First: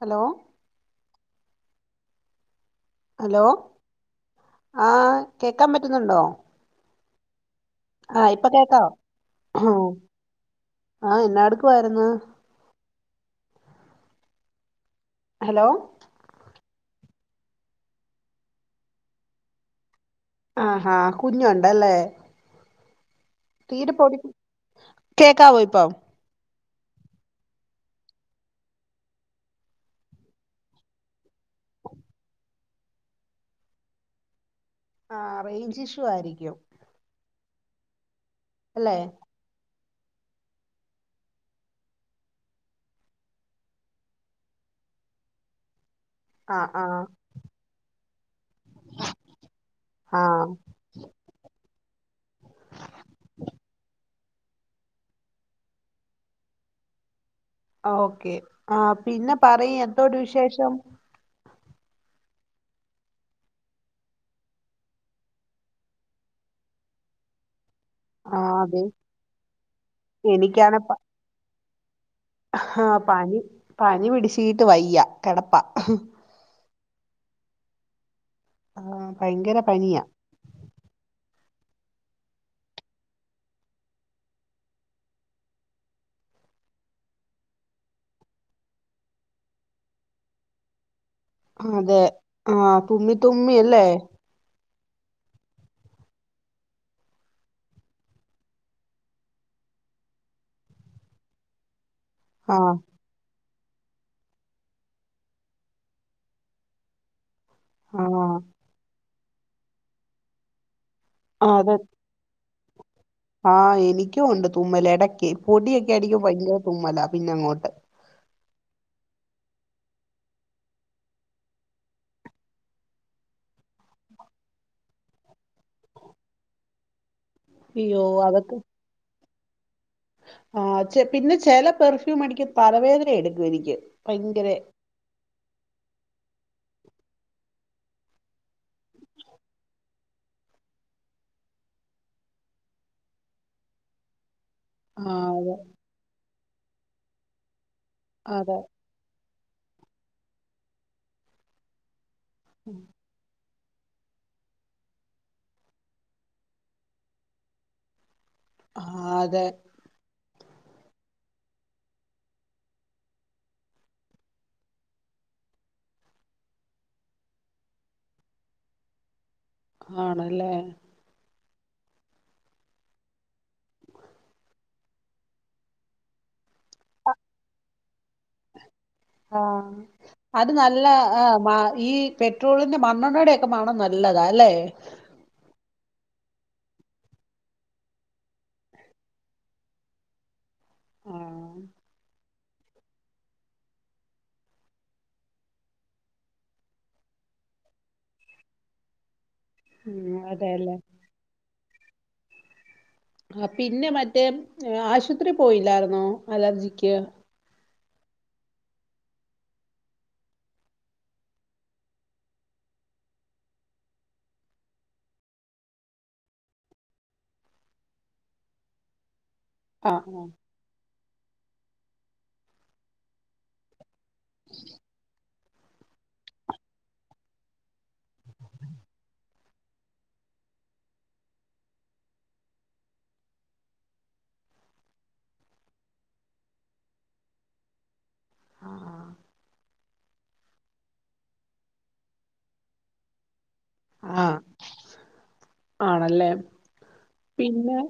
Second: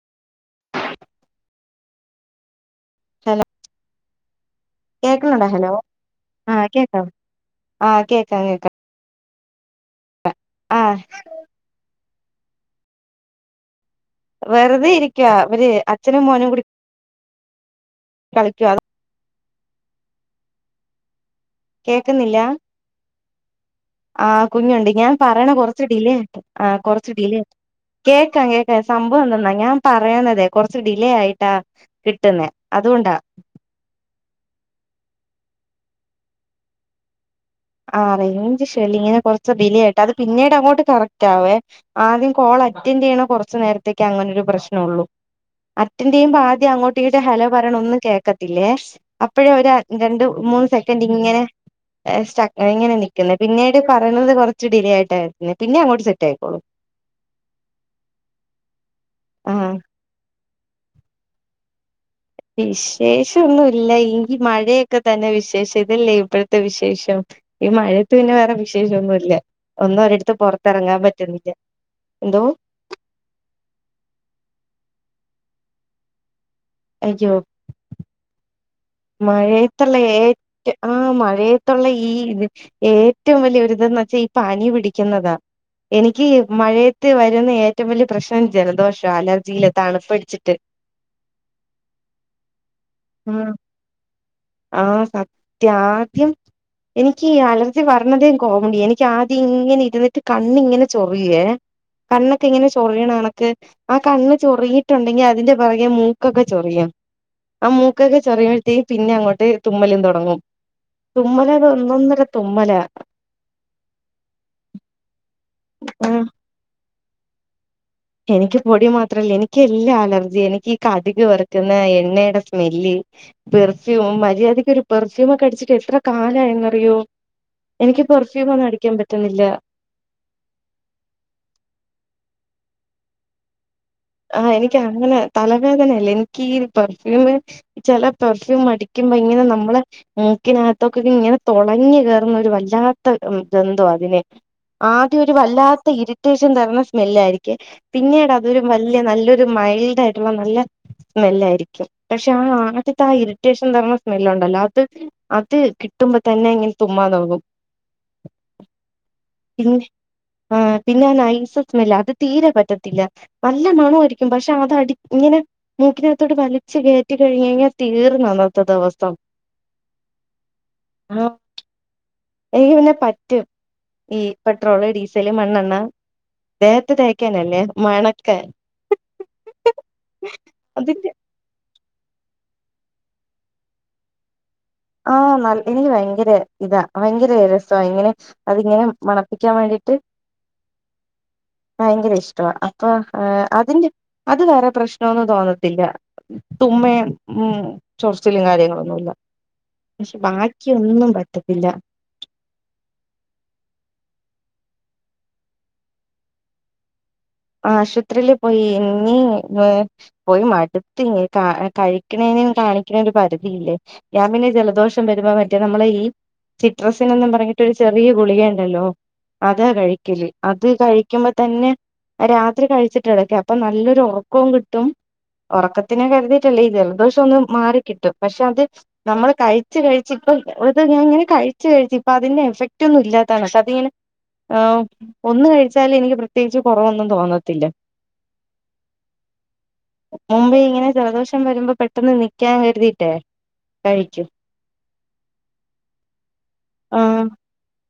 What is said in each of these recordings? Hello [inaudible] hello ആഹ് കേക്കണണ്ടോ hello ആ കേക്കാം ആഹ് ആ കേക്കാം ഇപ്പൊ കേക്കാം. കേക്കാവോ ഉം ആഹ് ആ എന്നാ എടുക്കുവായിരുന്നു വെവറുതെ ഇരി ക്ക ഹലോ ഇവര് അച്ഛനും മോനും കൂടി കളിക്കും അത് ആ ആ കുഞ്ഞ് ഉണ്ടല്ലേ ആ കുഞ്ഞുണ്ട് ഞാൻ പറയണ കേക്കാവോ കൊറച്ച് ഇപ്പം ഡിലേ ഇണ്ട് ആ കൊറച്ച് ഡിലേ കേക്കാം കേക്കാം സംഭവം എന്തന്നാ ഞാൻ പറയന്നതെ കൊറച്ച് ഡിലേ ആയിട്ടാ കിട്ടുന്നേ അതുകൊണ്ടാ ആ റേഞ്ച് ഇഷ്യു ആയിരിക്കും ആ റെയ് റെഞ്ച് ഇഷ്യൂ ല്ല അല്ലെ ഇങ്ങനെ കൊറച്ച് ഡിലെയാ അത് പിന്നീടങ്ങോട്ട് കറക്റ്റാവേ ആദ്യം കോൾ അറ്റൻഡ് ചെയ്യണ കൊറച്ച് നേരത്തേക്ക് അങ്ങനൊരു പ്രശ്നൊള്ളൂ അറ്റൻഡ് ചെയ്യുമ്പ ആദ്യം ആഹ് ആഹ് അങ്ങോട്ടീങ്ങോട്ട് ഹലോ പറയണ ഒന്നും കേ ട്ടില്ലേ അപ്പോഴെ ഒരു രണ്ട് ആഹ് മൂന്ന് സെക്കൻഡ് ഇങ്ങനെ ഏ സ്റ്റ ഇങ്ങനെ നിക്കുന്ന് പിന്നീട് പറയണത് കൊറച്ച് ഡിലേ ആയിട്ടായിരുന്നെ പിന്നെ അങ്ങോട്ട് സെറ്റ് ആയിക്കോളും ഓക്കെ ആ പിന്നെ ആഹ് പറയ് എന്തോ ണ്ട് വിശേ ഷം വിശേഷം ഒന്നുവില്ല എങ്കി മഴയൊക്കെ തന്നെ വിശേഷം ഇതല്ലേ ഇപ്പോഴത്തെ വിശേഷം ഈ മഴത്ത് പിന്നെ ആഹ് വേറെ അതെ വിശേഷന്നുല്ല ഒന്നും ഒരിടത്ത് എനിക്കാണെ പ പൊറത്തിറങ്ങാൻ പറ്റുന്നില്ല എന്തോ പനി പനി പിടിച്ചീട്ട് വയ്യ കെടപ്പാ അയ്യോ ആഹ് ഭയങ്കര മഴയത്തല്ലേ പനിയാ ഏറ്റ് ആ മഴയ ത്തോള്ള ഈ ഏറ്റോം വല്യ ഒരിതന്ന് വച്ചാ ഈ പനി പിടിക്കുന്നതാ എനിക്ക് ഈ മഴയത്ത് വരുന്ന ഏറ്റോം വല്യ പ്രശ്നം ജലദോഷാ അലർജീല് തണുപ്പടിച്ചിട്ട് അതെ ആ തുമ്മി തുമ്മി ഇല്ലേ ആ സത്യ ആദ്യം എനിയ്ക്കീ അലർജി വരണതേം കോമഡി എനിക്ക് ആദ്യം ഇങ്ങനെ ഇരുന്നിട്ട് കണ്ണിങ്ങനെ ചൊറിയേ കണ്ണൊക്കെ ഇങ്ങനെ ആഹ് ചൊറിയണ ക്ക് ആ കണ്ണ് ചൊറഞ്ഞിട്ടുണ്ടെങ്കി അതിന്റെ പൊറകെ മൂക്കൊക്കെ ചൊറിയും ആ മൂക്കൊക്കെ ചൊ ആഹ് പിന്നെ അങ്ങോട്ട് തുമ്മലും തൊടങ്ങും തുമ്മലത് ഒന്നൊന്നര തുമ്മലാ ആ എനിക്കും ഒണ്ട് തുമ്മലെ എടക്കേ പൊടിയെക്കെ ആഹ് അടിക്കുമ്പ പയങ്കര തുമ്മലാ പിന്നങ്ങോട്ട് എനിക്ക് പൊടി മാത്രല്ല എനിക്ക് എല്ലാ അലർജിയാ എനിയ്ക്കീ കടുക് വറുക്കുന്ന എണ്ണയുടെ സ്മെല്ല് പെർഫ്യൂം മര്യാദയ്ക്കൊരു പെർഫ്യൂമൊക്കെ അടിച്ചിട്ട് എത്ര കാലായന്നറിയോ എനിക്ക് അയ്യോ പെർഫ്യൂം അതൊക്കെ ഒന്നും അടിക്കാൻ പറ്റുന്നി ഇല്ല ആ ചെ പിന്നെ ചെല പെർഫ്യൂം അടിക്ക് തലവേദന എടുക്കും എനിക് ആ എനിക്ക് അങ്ങനെ തലവേദനയല്ല എനിയ്ക്കീ പെർഫ്യൂം ചില പെർഫ്യൂം അടിക്കുമ്പോ ഇങ്ങനെ നമ്മളെ മൂക്കിനകത്തൊക്കെ ഇങ്ങനെ തൊളഞ്ഞു കേറുന്നൊരു വല്ലാത്ത ഗന്ധവാ അതിന് ആ ആദ്യം ഒരു അതെ വല്ലാത്ത ഇരു അത്യാവശ്യം തെരണ സ്മെല്ലാ യിരിക്കെ അതെ പിന്നീടതൊരു നല്ലൊരു മൈൽഡ് ആയിട്ടുള്ള നല്ല സ്മെല്ലായിരിക്കും പക്ഷെ ആ ആദ്യത്ത അ [unintelligible] അത്യാവശ്യം തരണ സ്മെല്ലു ണ്ടല്ലോ അത് അത് കിട്ടുമ്പോ തന്നെ ഇങ്ങനെ തുമ്മാ നോകും ആ അതെ ആ പിന്നാ നൈസ് സ്മെല്ല അത് തീരെ പറ്റത്തില്ല നല്ല മണമായിരിക്കും പക്ഷെ അതടി ഇങ്ങനെ മൂക്കിനകത്തോട്ട് വലിച്ച് കേറ്റികഴിഞ്ഞു കഴിഞ്ഞാ തീർന്നത്തെ ദിവസം ആണല്ലേ ആ എനിക്ക് പിന്നെ പറ്റും ഈ പെട്രോള് ഡീസല് മണ്ണെണ്ണ ദേഹത്തെ തേക്കാനല്ലെ മണക് ആ അത് നല്ല അതിന്റെ ആ അത് ഈ പെട്രോളിന്റെറെ മണ്ണണ്ണടൊക്കെ മണം നല്ലതാ അല്ലെ ആ എനിക്ക് ഭയങ്കര ഇതാ ഭയങ്കര രസ ഇങ്ങനെ അതിങ്ങനെ മണപ്പിക്കാൻ വേണ്ടിട്ട് ആഹ് ഭയങ്കര ഇഷ് [unintelligible] അപ്പൊ അതിന്റെ അത് വേറെ പ്രശ്നമൊന്നും തോന്നത്തില്ല തുമ്മയും ഉം ചൊറച്ചിലും കാര്യങ്ങളൊന്നുമല്ല ഉം പക്ഷെ ബാക്കി അതെല്ലേ ഒന്നും പറ്റത് ഇല്ല ആ പിന്നെ മറ്റേ ആശുപത്രി പോയില്ലായിന്നോ അലർജിക്ക് ആശോത്രില് പോയി ഇനി പോയി മട്ത്ത്ഞ് കഴിക്ക്ണേനും താളിക്ക്ണേനും ഒരു പരിധിയില്ലേ ഞാൻ പിന്നെ ജലദോഷം വരുമ്പോ മറ്റേ നമ്മളെ ഈ സിട്രസിനൊന്നും പറഞ്ഞിട്ടോരു ചെറിയ ഗുളിക ഉണ്ടല്ലോ അതാ ആഹ് കഴിക്കല് അത് കഴിക്കുമ്പ തന്നെ രാത്രി കഴിച്ച്ട്ട് കെടക്കാ അപ്പം നല്ലൊരു ഒ ക്കും കിട്ടും ഉറക്കത്തിനെ കരുതിയിട്ടല്ലേ ഈ ജലദോഷം ഒന്ന് മാറിക്കിട്ടും പക്ഷെ അത് നമ്മള് കഴിച്ച് കഴിച്ച്പ്പം [unintelligible] ഞാൻ ഇങ്ങനെ കഴിച്ച് കഴിച്ച് ഇപ്പം അതിന്റെ എഫക്റ്റ് ഒന്നും ഇല്ലാത്താണ് അതിങ്ങനെ ഒന്ന് കഴിച്ചാല് എനിക്ക് പ്രത്യേകിച്ചും കൊറവൊന്നും തോന്നത്തില്ല അ ആ മുമ്പേ ഇങ്ങനെ ജലദോഷം വരുമ്പം പെട്ടെന്ന് നിക്കാൻ കരുതിട്ടേ കഴിക്കും ആഹ് ആണല്ലേ ആഹ് പിന്നെ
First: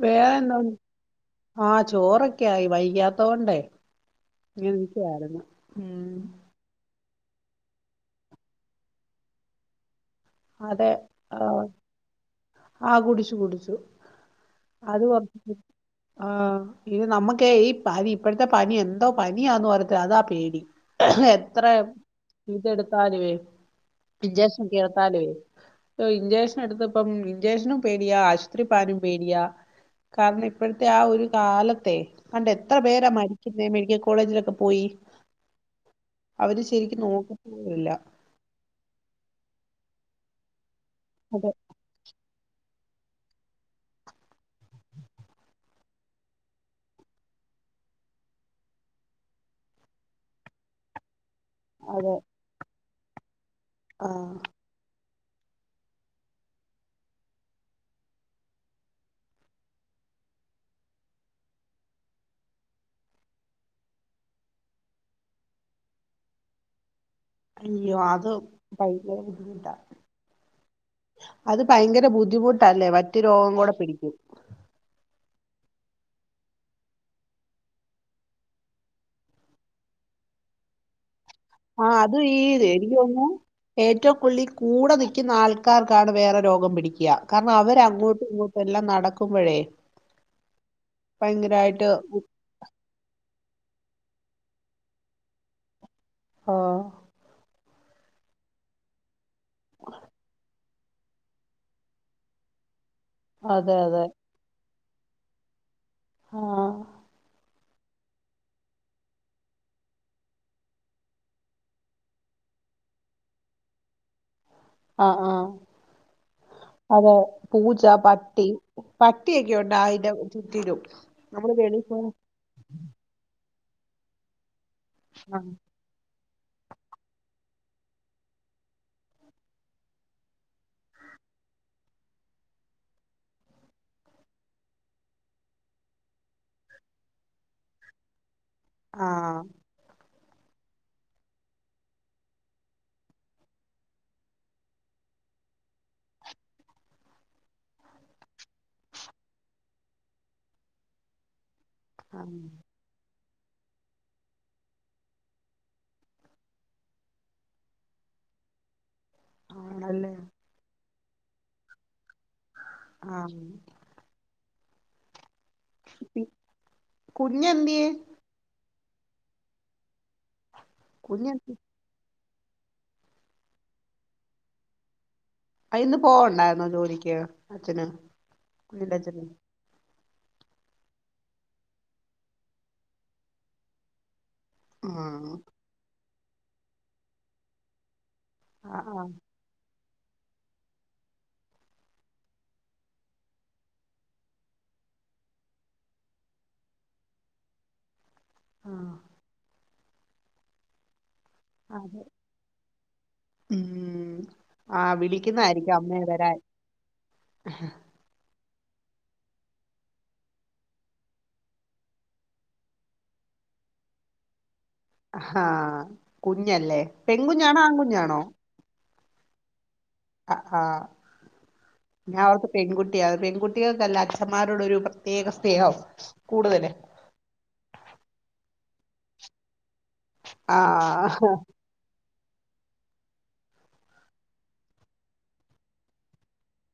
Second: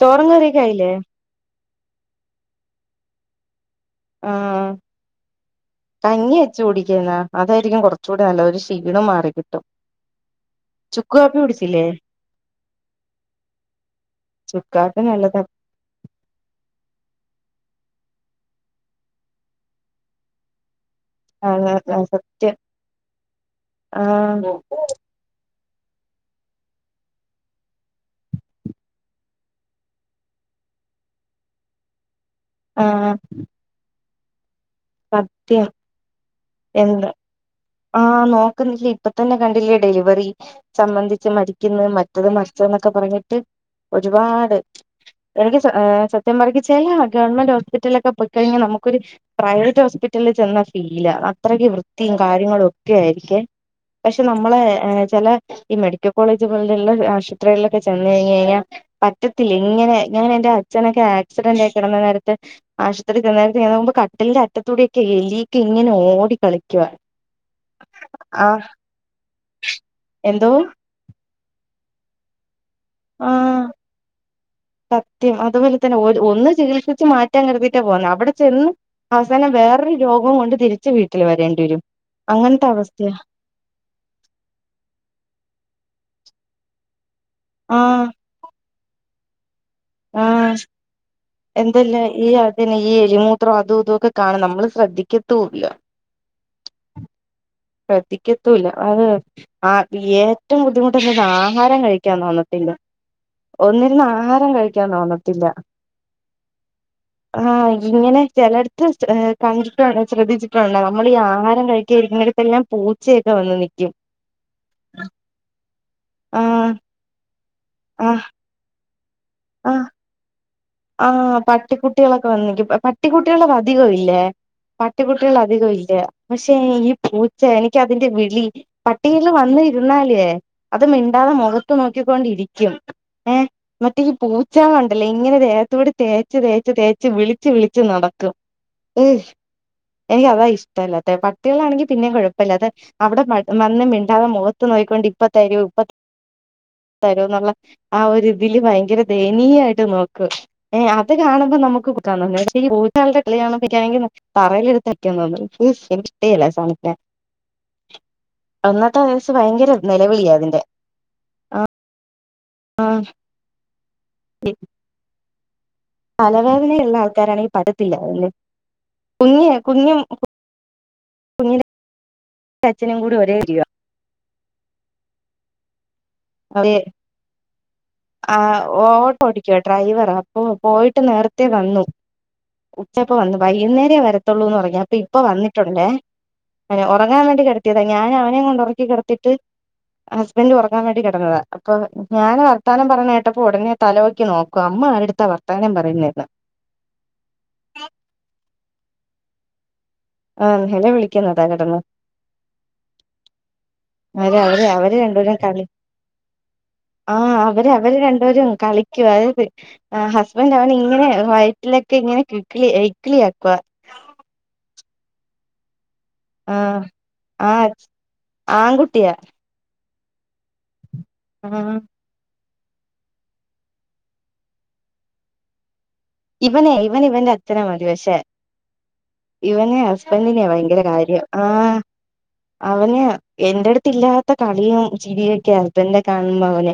ചോറും കറിംക്കെ ആയില്ലേ ആ ചോറൊക്കെ ആയി വയ്യാത്തോണ്ടേ ആഹ് [unintelligible] ന്നാ അതായിരിക്കും കൊർച്ചും കൂടി നല്ലത് ഒരു ക്ഷീണം മാറി കിട്ടും അതെ ചുക്ക് കാപ്പി ആ കുടിച്ചില്ലേ ആ കുടിച്ചു കുടിച്ചു ചുക്ക് കാപ്പി അത് നല്ലതാ [unintelligible] ആ ഇത് നമ്മക് ക്കെ ഈ പനി ഇപ്പോഴത്തെ പനി എന്തോ പനിയാന്ന് [unintelligible] അതാ പേടി എത്ര സത്യം ഇതെടുത്തലുവെ ആഹ് ഇൻജെക്ഷന ഇഞ്ചക്ഷൻ എടുത്തപ്പം ഇഞ്ചക്ഷനും പേടിയാ ആശുപത്രി പാനും പേടിയാ കാരണം ഇപ്പഴത്തെ ആ ഒരു കാലത്തെ തണ്ടെ എത്ര പേരാ ആഹ് മരിക്കുന്നേ മെഡിക്കൽ കോ കോളേജിലൊക്കെ പോയി സത്യം അവര് ശരിക്കും എന്ത നോക്ക ആഹ് നോക്കുന്നില്ല ഇപ്പ തന്നെ കണ്ടില്ലേ ഡെലിവറി സംബന്ധിച്ച് അതെ മരിക്കുന്ന മറ്റത് മറ് ത് എന്നൊക്കെ പറഞ്ഞിട്ട് ഒരുപാട് എനിക്ക് സത്യം പറഞ്ഞിച്ചൽ ഗവൺമെന്റ് ഹോസ്പിറ്റലൊക്കെ പോ [unintelligible] ക്കഴിഞ്ഞാൽ നമുക്കൊരു പ്രൈവറ്റ് ഹോസ്പിറ്റലിൽ ചെന്ന ഫീല അത്രക്ക്‌ വൃത്തിയും അതെ കാ ഒക്കെ ആയിരിക്കേ പക്ഷെ ആഹ് നമ്മളെ [unintelligible] ചെല ഈ മെഡിക്കൽ കോളേജ് പോലുള്ള ആശുപത്രികിലൊക്കെ ചെന്ന് കഴിഞ്ഞ് കഴിഞ്ഞാ പറ്റത്തില്ല ഇങ്ങനെ ഇങ്ങനെന്റെ അച്ഛനെക്കെ ആക്സിഡന്റ് ആയി കിടന്ന നേരത്ത് ആശൂത്രി കെടന്നനേരത്ത് ഞാന്നോക്കുമ്പോ കട്ടിലിന്റെ അറ്റത്തൂടിയൊക്കെ എലിക്കെ ഇങ്ങനെ ഓടി കളിക്കുവാ അയ്യോ അത് ആഹ് ഭയങ്ക എന്തോ അത് ഭയങ്കര ബുദ്ധിമുട്ട് തല്ലേ വറ്റു രോഗം കൂടെ പിടിക്കും ത്യം അതുപോലെ തന്നെ ഒര ഒന്ന് ചികിത്സിച്ച് മാറ്റാൻ കരുതിയിട്ടാ പോന്നെ അവിടെ ചെന്ന് അവസാനം വേറൊരു രോഗം കൊണ്ട് തിരിച്ച് വീ ആ അതു ഈ എനിക്ക് തോന്നുന്നു ഏറ്റവും കുള്ളി കൂടെ നിക്കുന്ന ആൾക്കാർക്കാണ് വേറെ രോഗം പിടിക്ക്യാ കാരണം അവരങ്ങോട്ടും ഇങ്ങോട്ടും എല്ലാം നടക്കും മ്പഴേ ആഹ്എന്ത്ല്ല ഈ അതിന് ഈ എലിമൂ ത്ര അതുഇതോക്കെ കാണും നമ്മള് ശ്രദ്ധിക്കത്തൂല്ല ആഹ് പ്രത്തിക്കത്തുല്ലാ [unintelligible] അത് ആ തിഏറ്റം ബുദ്ധിമു ട്ട് ആഹാരം കഴിക്കാൻ തോന്നാത്തില്ല അതെ ഒന്നിരുന്ന് അതെ ആഹാരം കഴി ക്കാൻ തോന്നത്തില്ല ആഹ് ആഹ് ഇങ്ങനെ ചെലട്ത്ത് കണ്ട് [unintelligible] ശ്രദ്ധിച്ചിട്ടുണ്ടൊ നമ്മളീ ആഹാരം കഴിക്ക്യാ ഇരിക്കുണോട്ത്ത് എല്ലാം പൂച്ചയൊക്കെ വന്ന് നിക്കും ആഹ് ആഹ് ആഹ് അതെ പൂച്ച ആഹ് പട്ടി പട്ടിയെക്കെ ഉണ്ട് ആഹ് അയിന്റെ [unintelligible] ആഹ് പട്ടിക്കുട്ടികളൊക്കെ വന്ന് നിക്കും പട്ടിക്കുട്ടികളടെ ധികവില്ലേ പട്ടി കുട്ടികൾ ആ അധിക ഇല്ല പക്ഷെ ഈ പൂച്ച എനിക്കതിന്റെ വിളി പട്ടികള് വന്നിരുന്നാലുവെ അത് മിണ്ടാതെ മുഖത്ത് നോക്കിക്കൊണ്ടിരിക്കും ഏ മറ്റേ ഈ പൂച്ച ഉണ്ടല്ലോ ഇങ്ങനെരു എ ത്തുകൂടി തേച്ച് തേച്ച് തേച്ച് വിളിച്ച് വിളിച്ച് നടക്കും ആഹ് എനിക്കതാ ഇഷ്ടല്ലാത്തെ പട്ടികളാണെങ്കി പിന്നേ കുഴപ്പില്ലാതെ അവിടെ മ വന്ന് മിണ്ടാതെ മുഖത്ത് നോയിക്കൊണ്ട് ഇപ്പ തരൂ ഇപ്പ തരൂ എന്നുള്ള ആ ഒരു ഇതില് ഭയങ്കര ദയനീയായിട്ട് നോക്കു ഏ അത് കാണുമ്പോ നമുക്ക് ആ, [unintelligible] [unintelligible] തറയിൽ എടുതിട്ട് അടിക്കാൻ തോന്നും ഇഷ്ടെ അല്ല സോങ് തെ ത്ത വയസ്സ് ഭയങ്കര ആണല്ലേ നിലവിളിയാ അതിന്റെ ആഹ് ആഹ് തലവേദനയുള്ള ആൾക്കാരാണെങ്കിൽ കുഞ്ഞെന്തിയേ പറ്റത്തില്ല അതില് കുഞ്ഞെ കുഞ്ഞും കുഞ്ഞാത്തി എന്റെ അച്ഛനും കൂടി ഒരേ [unintelligible] അന്ന് പോവണ്ടായിരുന്നു അവര് ജോലിക്ക് അച്ഛന്. കുഞ്ഞിന്റെ അച്ഛന് അപ്പ പോയിട്ട് നേരത്തെ വന്നു. ഉചക്ക് വന്നു വൈകുന്നേര വരതു ള്ളൂന്ന് പറഞ്ഞ ആ അപ്പൊ ഇപ്പൊ വന്നിട്ടുണ്ട് അ ഉറങ്ങാൻ വേണ്ടി കേടത്തിയതാ ഞാൻ അവൻ അ ആ ഉറക്കി ആ കിടത്തിട്ട് ഹസ്ബന്റ് ഉറങ്ങാൻ വേണ്ടി കിട ടെന്നത അപ്പൊ ഞാൻ വർത്താനം പറഞ്ഞ കേട്ടപ്പൊ ഉടനെ തലപോക്കി നോക്കാ അമ്മ ആരോടുത്ത വർത്താനം പറയുന്നന്ന് ആ ആഹെല വിളിക്ക [unintelligible] കിടന്ന് അതെ ഉം അവര് അവര് ആ അവര് രണ്ടുപെരും കളി വിളിക്കുന്നതായിരിക്കും അമ്മയെ വരാൻ ആ അവര് അവര് രണ്ടരും കളിക്കുക അതായത് ഹസ്ബൻറ് അവന ഇങ്ങനെ വയറ്റിലൊക്കെ ഇങ്ങനെ ഇക്കിളി ഇക്കിളിയക്കുക ഹാ കുഞ്ഞല്ലേ ആഹ് പെൺകുഞ്ഞാണോ ആകുഞ്ഞാണോ ത്തിയ ആ ആഹ മ്മ് പെൺകുട്ടിയാ പെൺകുട്ടികൾക്കല്ല അച്ഛന്മാരോടൊ ഒരു പ്രത്യേക സ്നേഹം കൂടുതല് ഇവനെ ഇവൻ ഇവന്റെഅച്ഛനെ മതിപക്ഷേ ഇവന് സ് [unintelligible] ആ ഭയങ്കര കാര്യം ആഹ അവന് എന്റെ അടുത്ത് ഇല്ലാത്ത കളിയും ചിരിയും ഒക്കെ ഹസ്ബൻഡ് കാണുമ്പോ അവന്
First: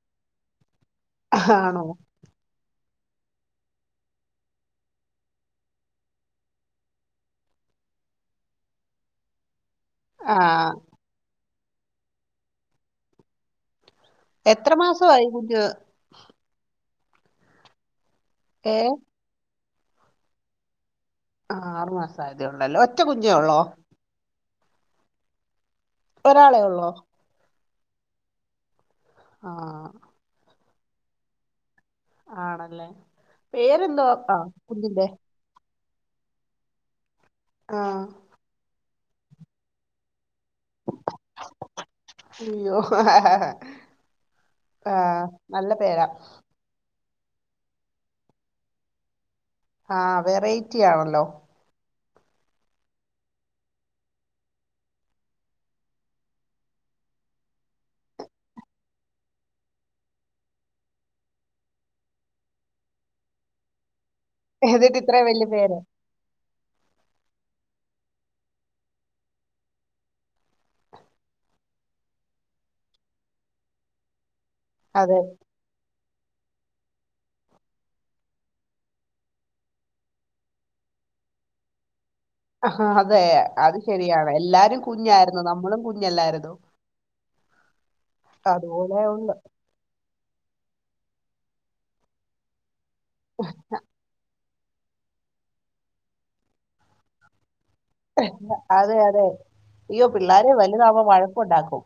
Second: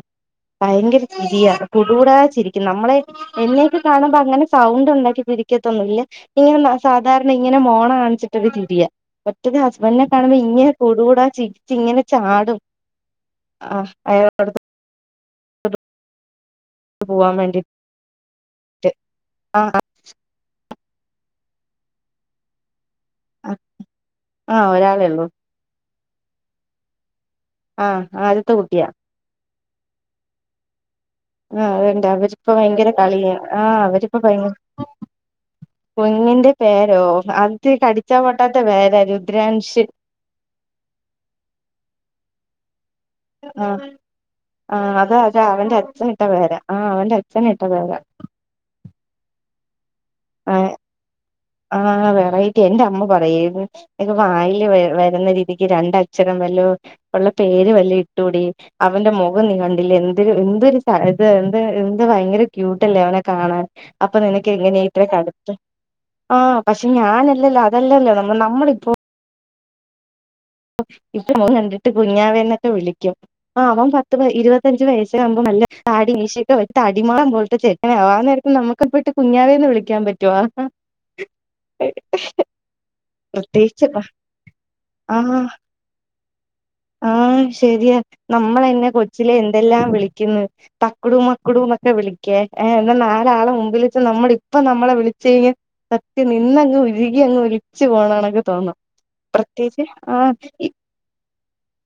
ഭയങ്കര ചിരിയാണ് ആണോ കുടൂകുടാ ചിരിക്കും നമ്മളെ എന്നെയൊക്കെ കാണുമ്പോ സൗണ്ട് ഉണ്ടാക്കി തിരിക്കത്തൊന്നുംല്ല ഇങ്ങനെ സാധാരണ ഇങ്ങനെ മോണ കാണിച്ചിട്ട് ചിരിയാ മറ്റേത് ഹസ്ബൻഡ് എന്നെ ആ കാണുമ്പോ ഇങ്ങനെ കുടു കൂടാ ചിരി ഇങ്ങനെ ചാടും ആഹ എത്ര മാസമായി കുഞ്ഞ് പോവാൻ വേണ്ടി ഏ ട്ട് ആഹ ആ ആറു മാസം ആയതേ ഉള്ളല്ലോ ഒ ഒറ്റ കുഞ്ഞെ ഉള്ളോ ആഹ ഒരാളെ ഉള്ളൂ ഒരാളെ ഉള്ളോ ആഹ ആദ്യത്തെ കുട്ടിയാ ആ ആ അവര്ണ്ട് അവരിപ്പ ആണല്ലേ ഭയങ്കര കളിയാണ് ആഹ പേരെന്തോ അവരിപ്പ ആ ഭയങ്കര കുഞ്ഞിന്റെ കുഞ്ഞിന്റെ പേരോ അതി ആ കടിച്ചാ പൊട്ടാത്ത പേര രുദ്രാംശി അയ്യോ ആ ആ അത അത നല്ല അവന്റെ പേരാ അച്ഛനിട്ട പേരാ ആ അവന്റെച്ഛ അച്ഛൻ ഇട്ട പേര ആഹ വെറൈറ്റി ആണല്ലോ ആഹ് എന്റെ അമ്മ പറയും എനിക്ക് വായില് വരുന്ന രീതിക്ക് രണ്ട അക്ഷരം വല്ല ഉള്ള പേര് വല്ല ഇട്ടുകൂടി അവന്റെ മുഖം നീ കണ്ടില്ലേ എന്തൊ എന്തരു ഇത് എന്ത് എന്ത് ഭയങ്കര ക്യൂട്ട്ല്ലേ അവനെ കാണാൻ അപ്പൊ നിനക്ക് എങ്ങനെയ എത്ര വല്യ പേര് ആ പക്ഷെ ഞാനല്ലല്ലോ അതല്ലല്ലോ നമ്മ നമ്മള ഇപ്പോൊ ഇപ്പമോൻ കണ്ടിട്ട് കുഞ്ഞാവേന്നൊക്കെ വിളിക്കും ആ അവൻ പത്ത് പ ഇരുപത്തി അത്തഞ്ചു വയസ അതെ ആകുമ്പ അല്ലടി താടീ മീശേം ചക്ക തടിമാളം പോലത്തെ ചേട്ടനെ ആവും ആനേരത്തു നമുക്ക്പ്പ ഇട്ട് കുഞ്ഞാവേന്ന് വിളിക്കാൻ പറ്റുവ അതെ അത് ശരിയാണ് എല്ലാരും കുഞ്ഞായിരുന്നു ആ നമ്മളും കുഞ്ഞല്ലായിരുന്നു ആഹ ശരിയാ നമ്മളന്നെ അതുപോലെ കൊച്ചിലെ ഉള്ളു എന്തെല്ലാം വി ളിക്കുന്നു തക്കുടു മക്കുടു എന്നൊക്കെ വിളിക്ക നാലാളെ മുമ്പിൽ വെച്ച് നമ്മളെ ഇപ്പം ഇപ്പൊ നമ്മളെ വിളിച്ചു കഴിഞ് സത്യം നിന്നങ്ങ് ഉരുകി അങ്ങ് ഒലിച്ചു പോണണൊക്കെ തോന്നും പ്രത്യേകിച്ച് ആഹ് പിള്ളേർ ഇ വലുതാവുമ്പോ മഴ ക്കുണ്ടാക്കും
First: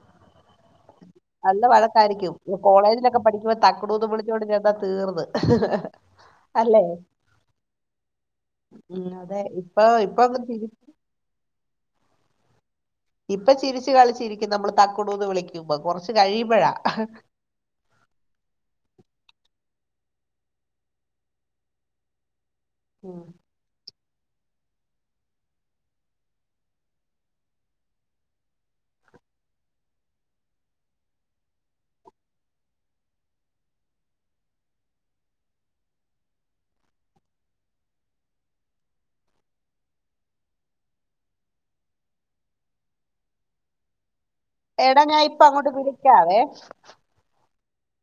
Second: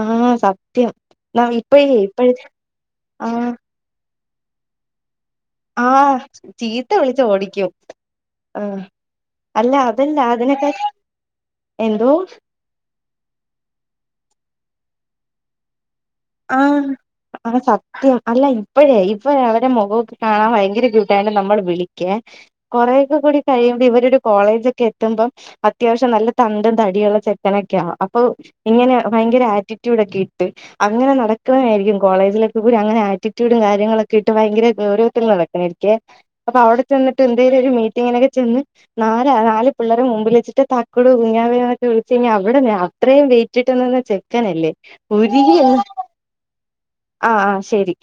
ആഹ സത്യം നല്ല ഇപ്പഴേ വഴക്കായിരിക്കും ഇപ്പഴ് കോളേജിലൊക്കെ പഠിക്കുമ്പോ തക്കുടൂന്നും വി ച്ചോണ്ട് ചെന്നാ തീർന്ന് ആ അല്ലേ ചീത്ത വിളിച്ചു ഓടിക്കും ആ ഉം, അതെ അല്ല ഇപ്പൊ അതല്ല ഇപ്പൊ അങ്ങ് ചിരി അതിനെക്കെ എന്തോ [unintelligible] ഇപ്പൊ ചിരിച്ചു കളിച്ചിരിക്കും നമ്മൾ തക്കുടൂന്ന് വിളിക്കുമ്പം കുറച്ച് ആ കഴിയുമ്പോഴാ ആ സത്യം അല്ല ഇപ്പഴേ ഇപ്പഴ് അവര് മുഖം കാണാൻ ഭയങ്കര ക്യൂട്ടായിട്ട് നമ്മള് വിളിക്കേ കൊറേയൊക്കെ ഉം. കൂടി കഴിയുമ്പം ഇവരൊരു കോളേജൊക്കെ എത്തുമ്പം അത്യാവശ്യം നല്ല തണ്ടും തടിയുള്ള ചെക്കനൊക്കെ ആകും അപ്പൊ ഇങ്ങനെ ഭയങ്കര ആറ്റിറ്റ്യൂഡ് ഒക്കെ ഇട്ട് അങ്ങനെ നടക്കണ ആയിരിക്കും കോളേജിലൊക്കെ പോയി അങ്ങനെ ആറ്റിറ്റ്യൂഡും കാര്യങ്ങളൊക്കെ ഇട്ട് ഭയങ്കര ഗൗരവത്തിൽ നടക്കണായിരിക്കേ അപ്പൊ അവിടെ ചെന്നിട്ട് എന്തെേലും ഒരു മീറ്റിങ്ങിനൊക്കെ ചെന്ന് നാലാ നാല് പിള്ളേരെ മുമ്പിൽ വെച്ചിട്ട് തക്കുടു കുഞ്ഞാവേന്നൊക്കെ വിളിച്ച് കഴിഞ്ഞാ അവിടെന്ന് അത്രയും വെയിറ്റിട്ട് നിന്ന ചെ ചെക്കനല്ലേ ഉരുകി ഉ ക്കാവേ ആ ശരി